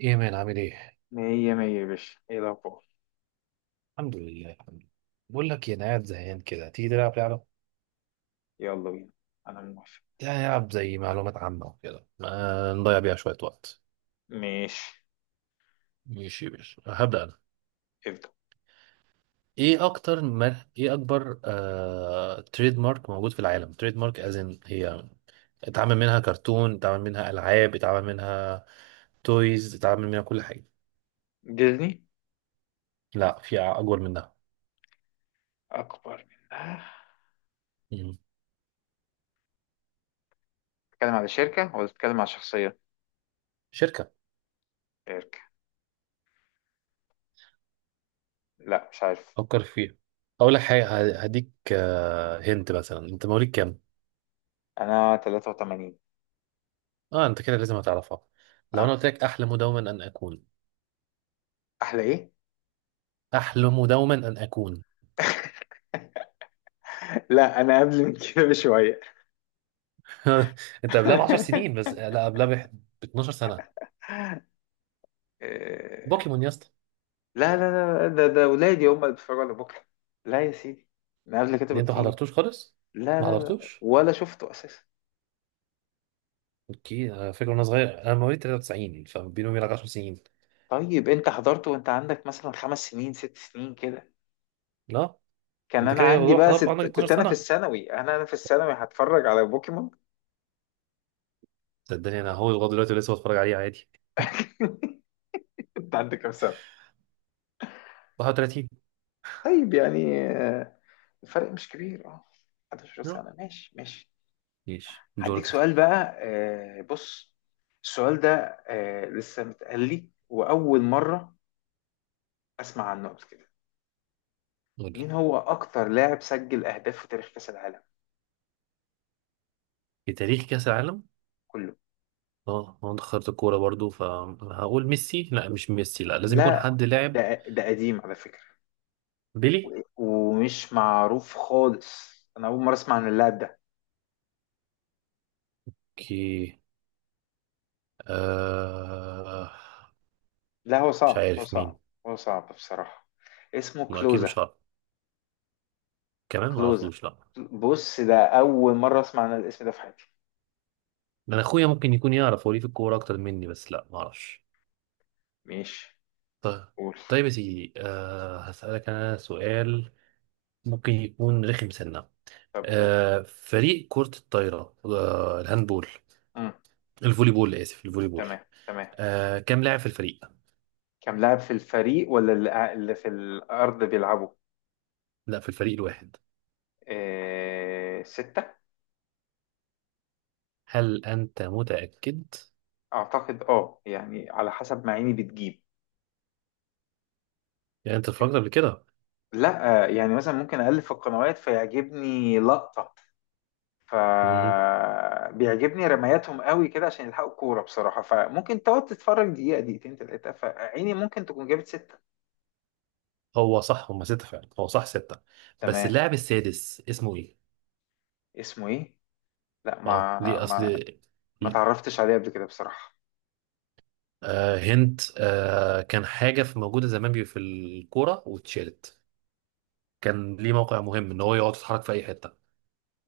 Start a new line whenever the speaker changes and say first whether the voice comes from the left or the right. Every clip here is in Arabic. right: ايه يا مان عامل ايه؟
left: مية مية يا باشا، ايه الأخبار؟
right: الحمد لله الحمد لله. بقول لك إيه، انا قاعد زهقان كده، تيجي تلعب لعبة؟
left: يلا بينا. أنا موافق.
right: يعني نلعب زي معلومات عامة وكده، ما نضيع بيها شوية وقت.
left: ماشي.
right: ماشي ماشي، هبدأ انا.
left: ابدأ.
right: ايه اكتر ما ايه اكبر تريد مارك موجود في العالم؟ تريد مارك ازن هي، اتعمل منها كرتون، اتعمل منها العاب، اتعمل منها تويز، اتعمل منها كل حاجة.
left: ديزني.
right: لا، في اكبر منها.
left: أكبر منها؟
right: مم.
left: بتتكلم على شركة ولا بتتكلم على شخصية؟
right: شركة.
left: شركة. لا، مش عارف.
right: فكر فيها، اقول لك حاجة، هديك. هنت مثلا انت مواليد كام؟
left: أنا 83.
right: اه، انت كده لازم هتعرفها. لو انا
left: أه.
right: قلت لك احلم دوما ان اكون،
left: أحلى إيه؟
right: احلم دوما ان اكون.
left: لا، أنا قبل من كده بشوية.
right: انت قبلها ب 10 سنين بس لا قبلها ب 12 سنة سنه.
left: إيه،
right: بوكيمون يا اسطى.
left: لا لا لا، ده ولادي هم اللي بيتفرجوا على بكرة. لا يا سيدي. أنا قبل كده
right: اللي انت ما
left: بكتير.
right: حضرتوش خالص،
left: لا
right: ما
left: لا لا،
right: حضرتوش.
left: ولا شفته أساسا.
right: اوكي، انا فاكر وانا صغير، انا مواليد 93، فبيني وبينك 10 سنين.
left: طيب انت حضرت وانت عندك مثلا 5 سنين 6 سنين كده؟
right: لا،
left: كان
right: انت
left: انا
right: كده
left: عندي
right: لو
left: بقى
right: حضرته عندك
left: ست، كنت
right: 12 سنة
left: انا في
right: سنه،
left: الثانوي، انا في الثانوي هتفرج على بوكيمون.
right: صدقني انا هو لغايه دلوقتي لسه بتفرج عليه عادي.
left: انت عندك كام سنة؟
right: 31.
left: طيب يعني، الفرق مش كبير اه. 11
right: لا.
left: سنة. ماشي ماشي.
right: ماشي،
left: هديك
right: دورك يا
left: سؤال
right: سيدي.
left: بقى، بص، السؤال ده لسه متقال لي واول مرة اسمع عنه قبل كده.
right: قول
left: مين
right: لي.
left: هو اكتر لاعب سجل اهداف في تاريخ كأس العالم
right: في تاريخ كاس العالم؟
left: كله؟
right: اه، انا دخلت الكورة برضو، فهقول ميسي، لا مش ميسي، لا، لازم يكون
left: لا،
right: حد لاعب.
left: ده قديم على فكرة.
right: بيلي.
left: ومش معروف خالص، انا اول مره اسمع عن اللاعب ده.
right: كي. آه،
left: لا، هو
right: مش
left: صعب هو
right: عارف
left: صعب.
right: مين.
left: هو صعب بصراحه. اسمه
right: ما اكيد
left: كلوزا.
right: مش عارف، كمان ما
left: كلوزا.
right: اعرفوش، لا.
left: بص، ده اول مره اسمع عن الاسم ده في حياتي.
right: انا اخويا ممكن يكون يعرف، هو ليه في الكورة اكتر مني، بس لا ما اعرفش.
left: ماشي.
right: طيب.
left: قول.
right: طيب يا سيدي، آه هسألك انا سؤال، ممكن يكون رخم سنة.
left: طب قول.
right: آه، فريق كرة الطايرة، آه الهاندبول،
left: امم.
right: الفولي بول، اسف الفولي بول.
left: تمام تمام.
right: آه، كم لاعب في الفريق؟
left: كم لاعب في الفريق؟ ولا اللي في الارض بيلعبوا؟
right: لا، في الفريق الواحد.
left: سته.
right: هل أنت متأكد؟
left: اعتقد اه، يعني على حسب ما عيني بتجيب.
right: يعني أنت اتفرجت قبل كده؟
left: لا، يعني مثلا ممكن اقلب في القنوات فيعجبني لقطه،
right: مم.
left: فبيعجبني رمياتهم قوي كده عشان يلحقوا الكوره بصراحه، فممكن تقعد تتفرج دقيقه دقيقتين ثلاثه، فعيني ممكن تكون جابت سته.
right: هو صح، هما ستة فعلا، هو صح ستة. بس
left: تمام.
right: اللاعب السادس اسمه إيه؟
left: اسمه ايه؟ لا،
right: أه
left: ما
right: ليه؟
left: ما
right: أصل
left: ما تعرفتش عليه قبل كده بصراحه.
right: هنت، كان حاجة في موجودة زمان في الكورة واتشالت، كان ليه موقع مهم إن هو يقعد يتحرك في أي حتة.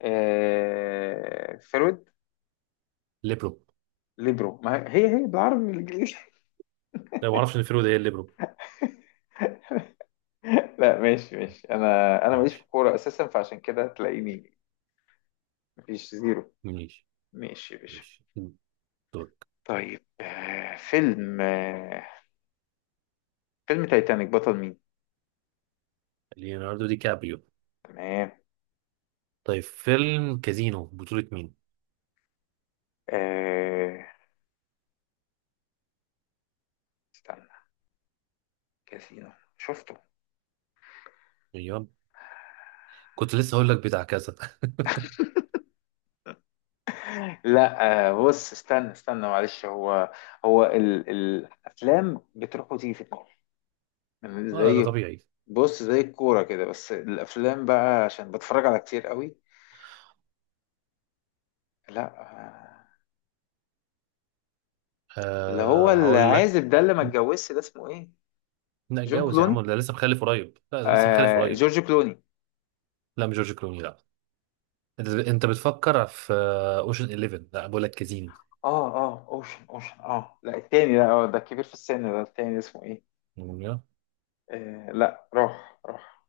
left: فرويد.
right: ليبرو.
left: ليبرو. ما هي هي بالعربي بالانجليزي.
right: لا، ما أعرفش إن فيرو ده إيه الليبرو.
left: لا، ماشي ماشي. انا، انا ماليش في
right: ماشي.
left: الكوره اساسا، فعشان كده تلاقيني مفيش زيرو.
right: ماشي
left: ماشي يا باشا.
right: ماشي. دول.
left: طيب، فيلم، فيلم تايتانيك بطل مين؟
right: ليوناردو دي كابريو.
left: تمام.
right: طيب فيلم كازينو بطولة مين؟
left: آه استنى، كاسينو، شفته.
right: أيوه، كنت لسه هقول لك بتاع كذا.
left: لا، بص، استنى استنى، معلش، هو الافلام بتروح وتيجي في دماغي، يعني
right: اه لا، ده
left: زي،
right: طبيعي.
left: بص زي الكوره كده، بس الافلام بقى عشان بتفرج على كتير قوي. لا، اللي هو
right: أه هقول لك.
left: العازب ده، اللي ما اتجوزش، ده اسمه ايه؟
right: لا
left: جون
right: اتجوز يا
left: كلوني.
right: عم، ده لسه مخلف قريب، لا ده لسه مخلف
left: آه،
right: قريب.
left: جورج كلوني.
right: لا مش جورج كلوني، لا. انت بتفكر في اوشن 11، لا بقول لك كازين.
left: اه اه، اوشن اوشن، اه لا التاني، لا، ده كبير في السن، ده التاني اسمه ايه؟ لا، روح روح.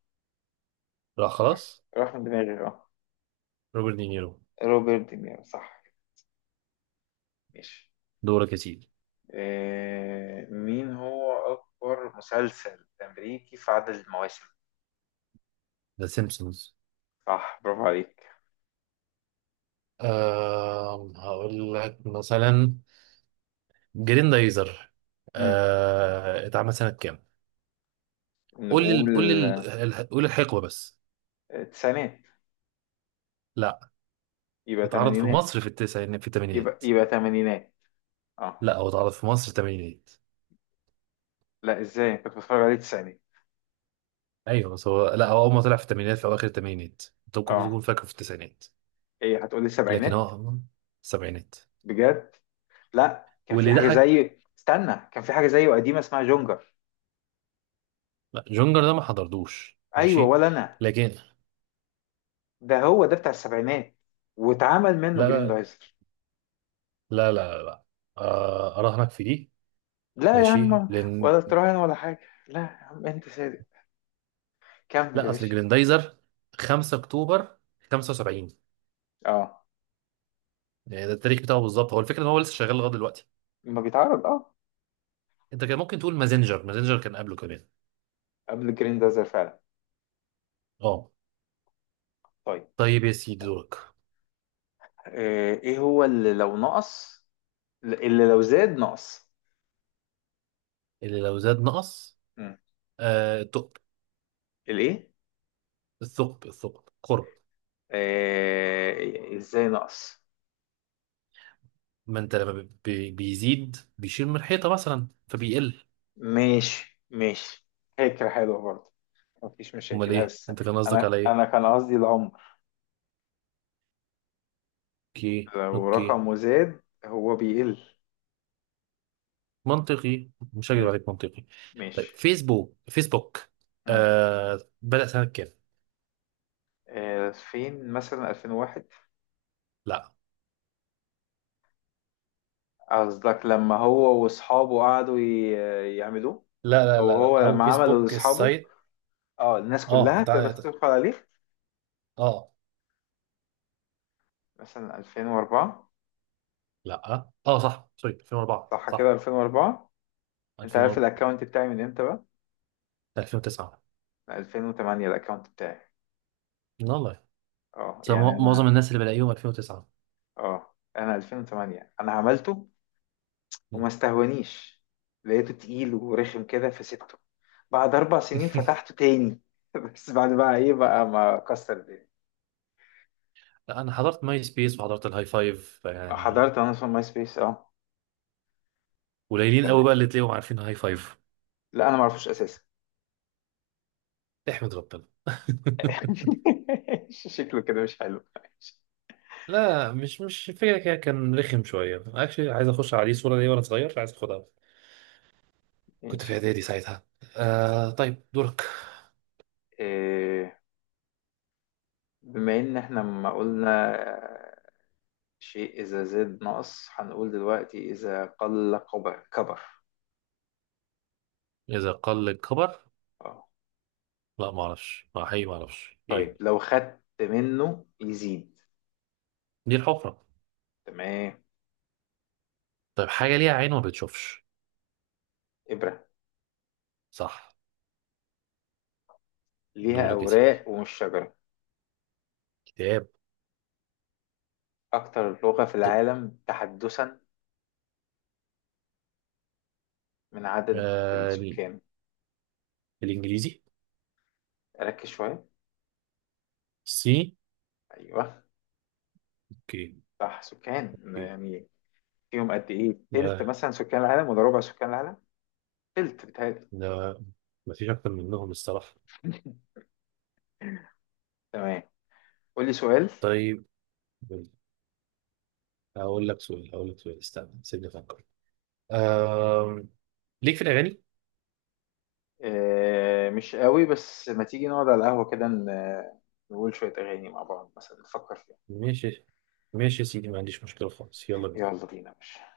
right: لا خلاص.
left: روح من دماغي اه.
right: روبرت دينيرو.
left: روبرت دينيرو صح. ماشي.
right: دورك يا سيدي.
left: مين هو أكبر مسلسل أمريكي في عدد المواسم؟
right: ذا سيمبسونز.
left: صح، برافو عليك.
right: أه هقول لك مثلا، جريندايزر،
left: مم.
right: أه اتعمل سنة كام؟ قول لي
left: نقول
right: قول لي، قول الحقبة بس.
left: تسعينات.
right: لا.
left: يبقى
right: اتعرض في
left: تمانينات.
right: مصر في التسعينات في
left: يبقى
right: الثمانينات.
left: يبقى تمانينات. اه.
right: لا، هو اتعرض في مصر الثمانينات.
left: لا ازاي، كنت بتفرج عليه تسعينات.
right: ايوه بس هو، لا هو اول ما طلع في الثمانينات، في اواخر الثمانينات، انت ممكن
left: اه.
right: تكون فاكره في التسعينات.
left: ايه، هتقولي
right: لكن
left: سبعينات؟
right: هو السبعينات.
left: بجد؟ لا، كان في
right: واللي
left: حاجة
right: ضحك.
left: زي، استنى، كان في حاجة زيه قديمة اسمها جونجر.
right: لا، جونجر ده ما حضرتوش،
left: ايوه،
right: ماشي.
left: ولا انا.
right: لكن،
left: ده هو ده بتاع السبعينات، واتعمل منه
right: لا
left: جرين
right: لا
left: دايزر.
right: لا لا لا, لا. آه، اراهنك في دي.
left: لا يا
right: ماشي
left: عم.
right: لان،
left: ولا تراهن ولا حاجة. لا يا عم، أنت صادق. كمل يا
right: لا اصل
left: باشا.
right: جريندايزر 5 اكتوبر 75،
left: أه،
right: يعني ده التاريخ بتاعه بالظبط، هو الفكره ان هو لسه شغال لغايه دلوقتي.
left: لما بيتعرض أه.
right: انت كان ممكن تقول مازنجر، مازنجر كان قبله كمان.
left: قبل الجرين دازر فعلا.
right: اه.
left: طيب.
right: طيب يا سيدي دورك.
left: إيه هو اللي لو نقص، اللي لو زاد نقص؟
right: اللي لو زاد نقص؟
left: مم.
right: آه الثقب.
left: الإيه؟
right: الثقب قرب.
left: إزاي نقص؟
right: ما انت لما بيزيد بيشيل من الحيطه مثلا فبيقل.
left: ماشي ماشي. فكرة حلوة برضه. مفيش
right: امال
left: مشاكل
right: ايه
left: بس.
right: انت كان قصدك
left: أنا
right: على ايه؟
left: أنا كان قصدي العمر.
right: اوكي
left: لو
right: اوكي.
left: رقمه زاد هو بيقل.
right: منطقي، مش هكذب
left: مم.
right: عليك، منطقي. طيب
left: ماشي.
right: فيسبوك. فيسبوك،
left: مم.
right: آه بدأ سنه كام؟
left: 2000 مثلا، 2001.
right: لا
left: قصدك لما هو واصحابه قعدوا يعملوه؟
right: لا لا
left: او
right: لا لا،
left: هو
right: او
left: لما عمله
right: فيسبوك
left: لاصحابه؟
right: السايت.
left: اه، الناس
right: اه
left: كلها تقدر تدخل عليه.
right: اه.
left: مثلا 2004.
right: لا اه صح، سوري 2004
left: صح كده،
right: صح.
left: 2004. انت عارف
right: 2004.
left: الاكونت بتاعي من امتى بقى؟
right: 2009.
left: من 2008 الاكونت بتاعي.
right: والله،
left: اه
right: بس
left: يعني انا،
right: معظم الناس اللي بلاقيهم 2009.
left: اه، انا 2008 انا عملته. وما
right: مم.
left: استهونيش، لقيته تقيل ورخم كده فسيبته. بعد 4 سنين فتحته تاني. بس بعد بقى ايه بقى، ما كسر الدنيا.
right: لا، انا حضرت ماي سبيس وحضرت الهاي فايف يعني.
left: حضرت انا في ماي سبيس اه.
right: قليلين قوي بقى اللي تلاقيهم عارفين هاي فايف.
left: لا انا ما اعرفوش اساسا.
right: احمد ربنا.
left: شكله كده مش حلو. ماشي.
right: لا، مش فكرة كده، كان رخم شوية، اكشلي عايز اخش عليه صورة ليا وانا صغير، عايز اخدها. كنت في
left: ماشي.
right: اعدادي ساعتها. آه طيب دورك.
left: إيه، بما ان احنا ما قلنا، شيء اذا زاد نقص، هنقول دلوقتي اذا قل كبر كبر.
right: اذا قل الكبر؟
left: اه.
right: لا ما اعرفش، ما حقيقي ما اعرفش
left: طيب
right: ايه.
left: لو خدت منه يزيد.
right: دي الحفرة.
left: تمام.
right: طيب حاجة ليها عين ما بتشوفش.
left: ابرة.
right: صح.
left: ليها
right: دورك يا سيدي.
left: اوراق ومش شجرة.
right: كتاب.
left: اكتر لغة في
right: طب،
left: العالم تحدثا من عدد
right: آه ال-
left: السكان.
right: الانجليزي.
left: ركز شوية.
right: سي.
left: ايوه.
right: اوكي
left: صح، سكان
right: اوكي.
left: يعني. فيهم قد ايه، تلت
right: آه
left: مثلا سكان العالم ولا ربع سكان العالم؟ قلت بتهيألي.
right: لا، ما فيش اكتر منهم الصراحة.
left: تمام. قول لي سؤال.
right: طيب، هقول لك سؤال، هقول لك سؤال، استنى سيبني افكر. آم... ليك في الاغاني؟
left: آه، مش قوي، بس ما تيجي نقعد على القهوة كده، نقول شوية أغاني مع بعض مثلا نفكر فيها.
right: ماشي. ماشي يا سيدي، ما عنديش مشكله خالص، يلا بينا.
left: يلا بينا يا باشا.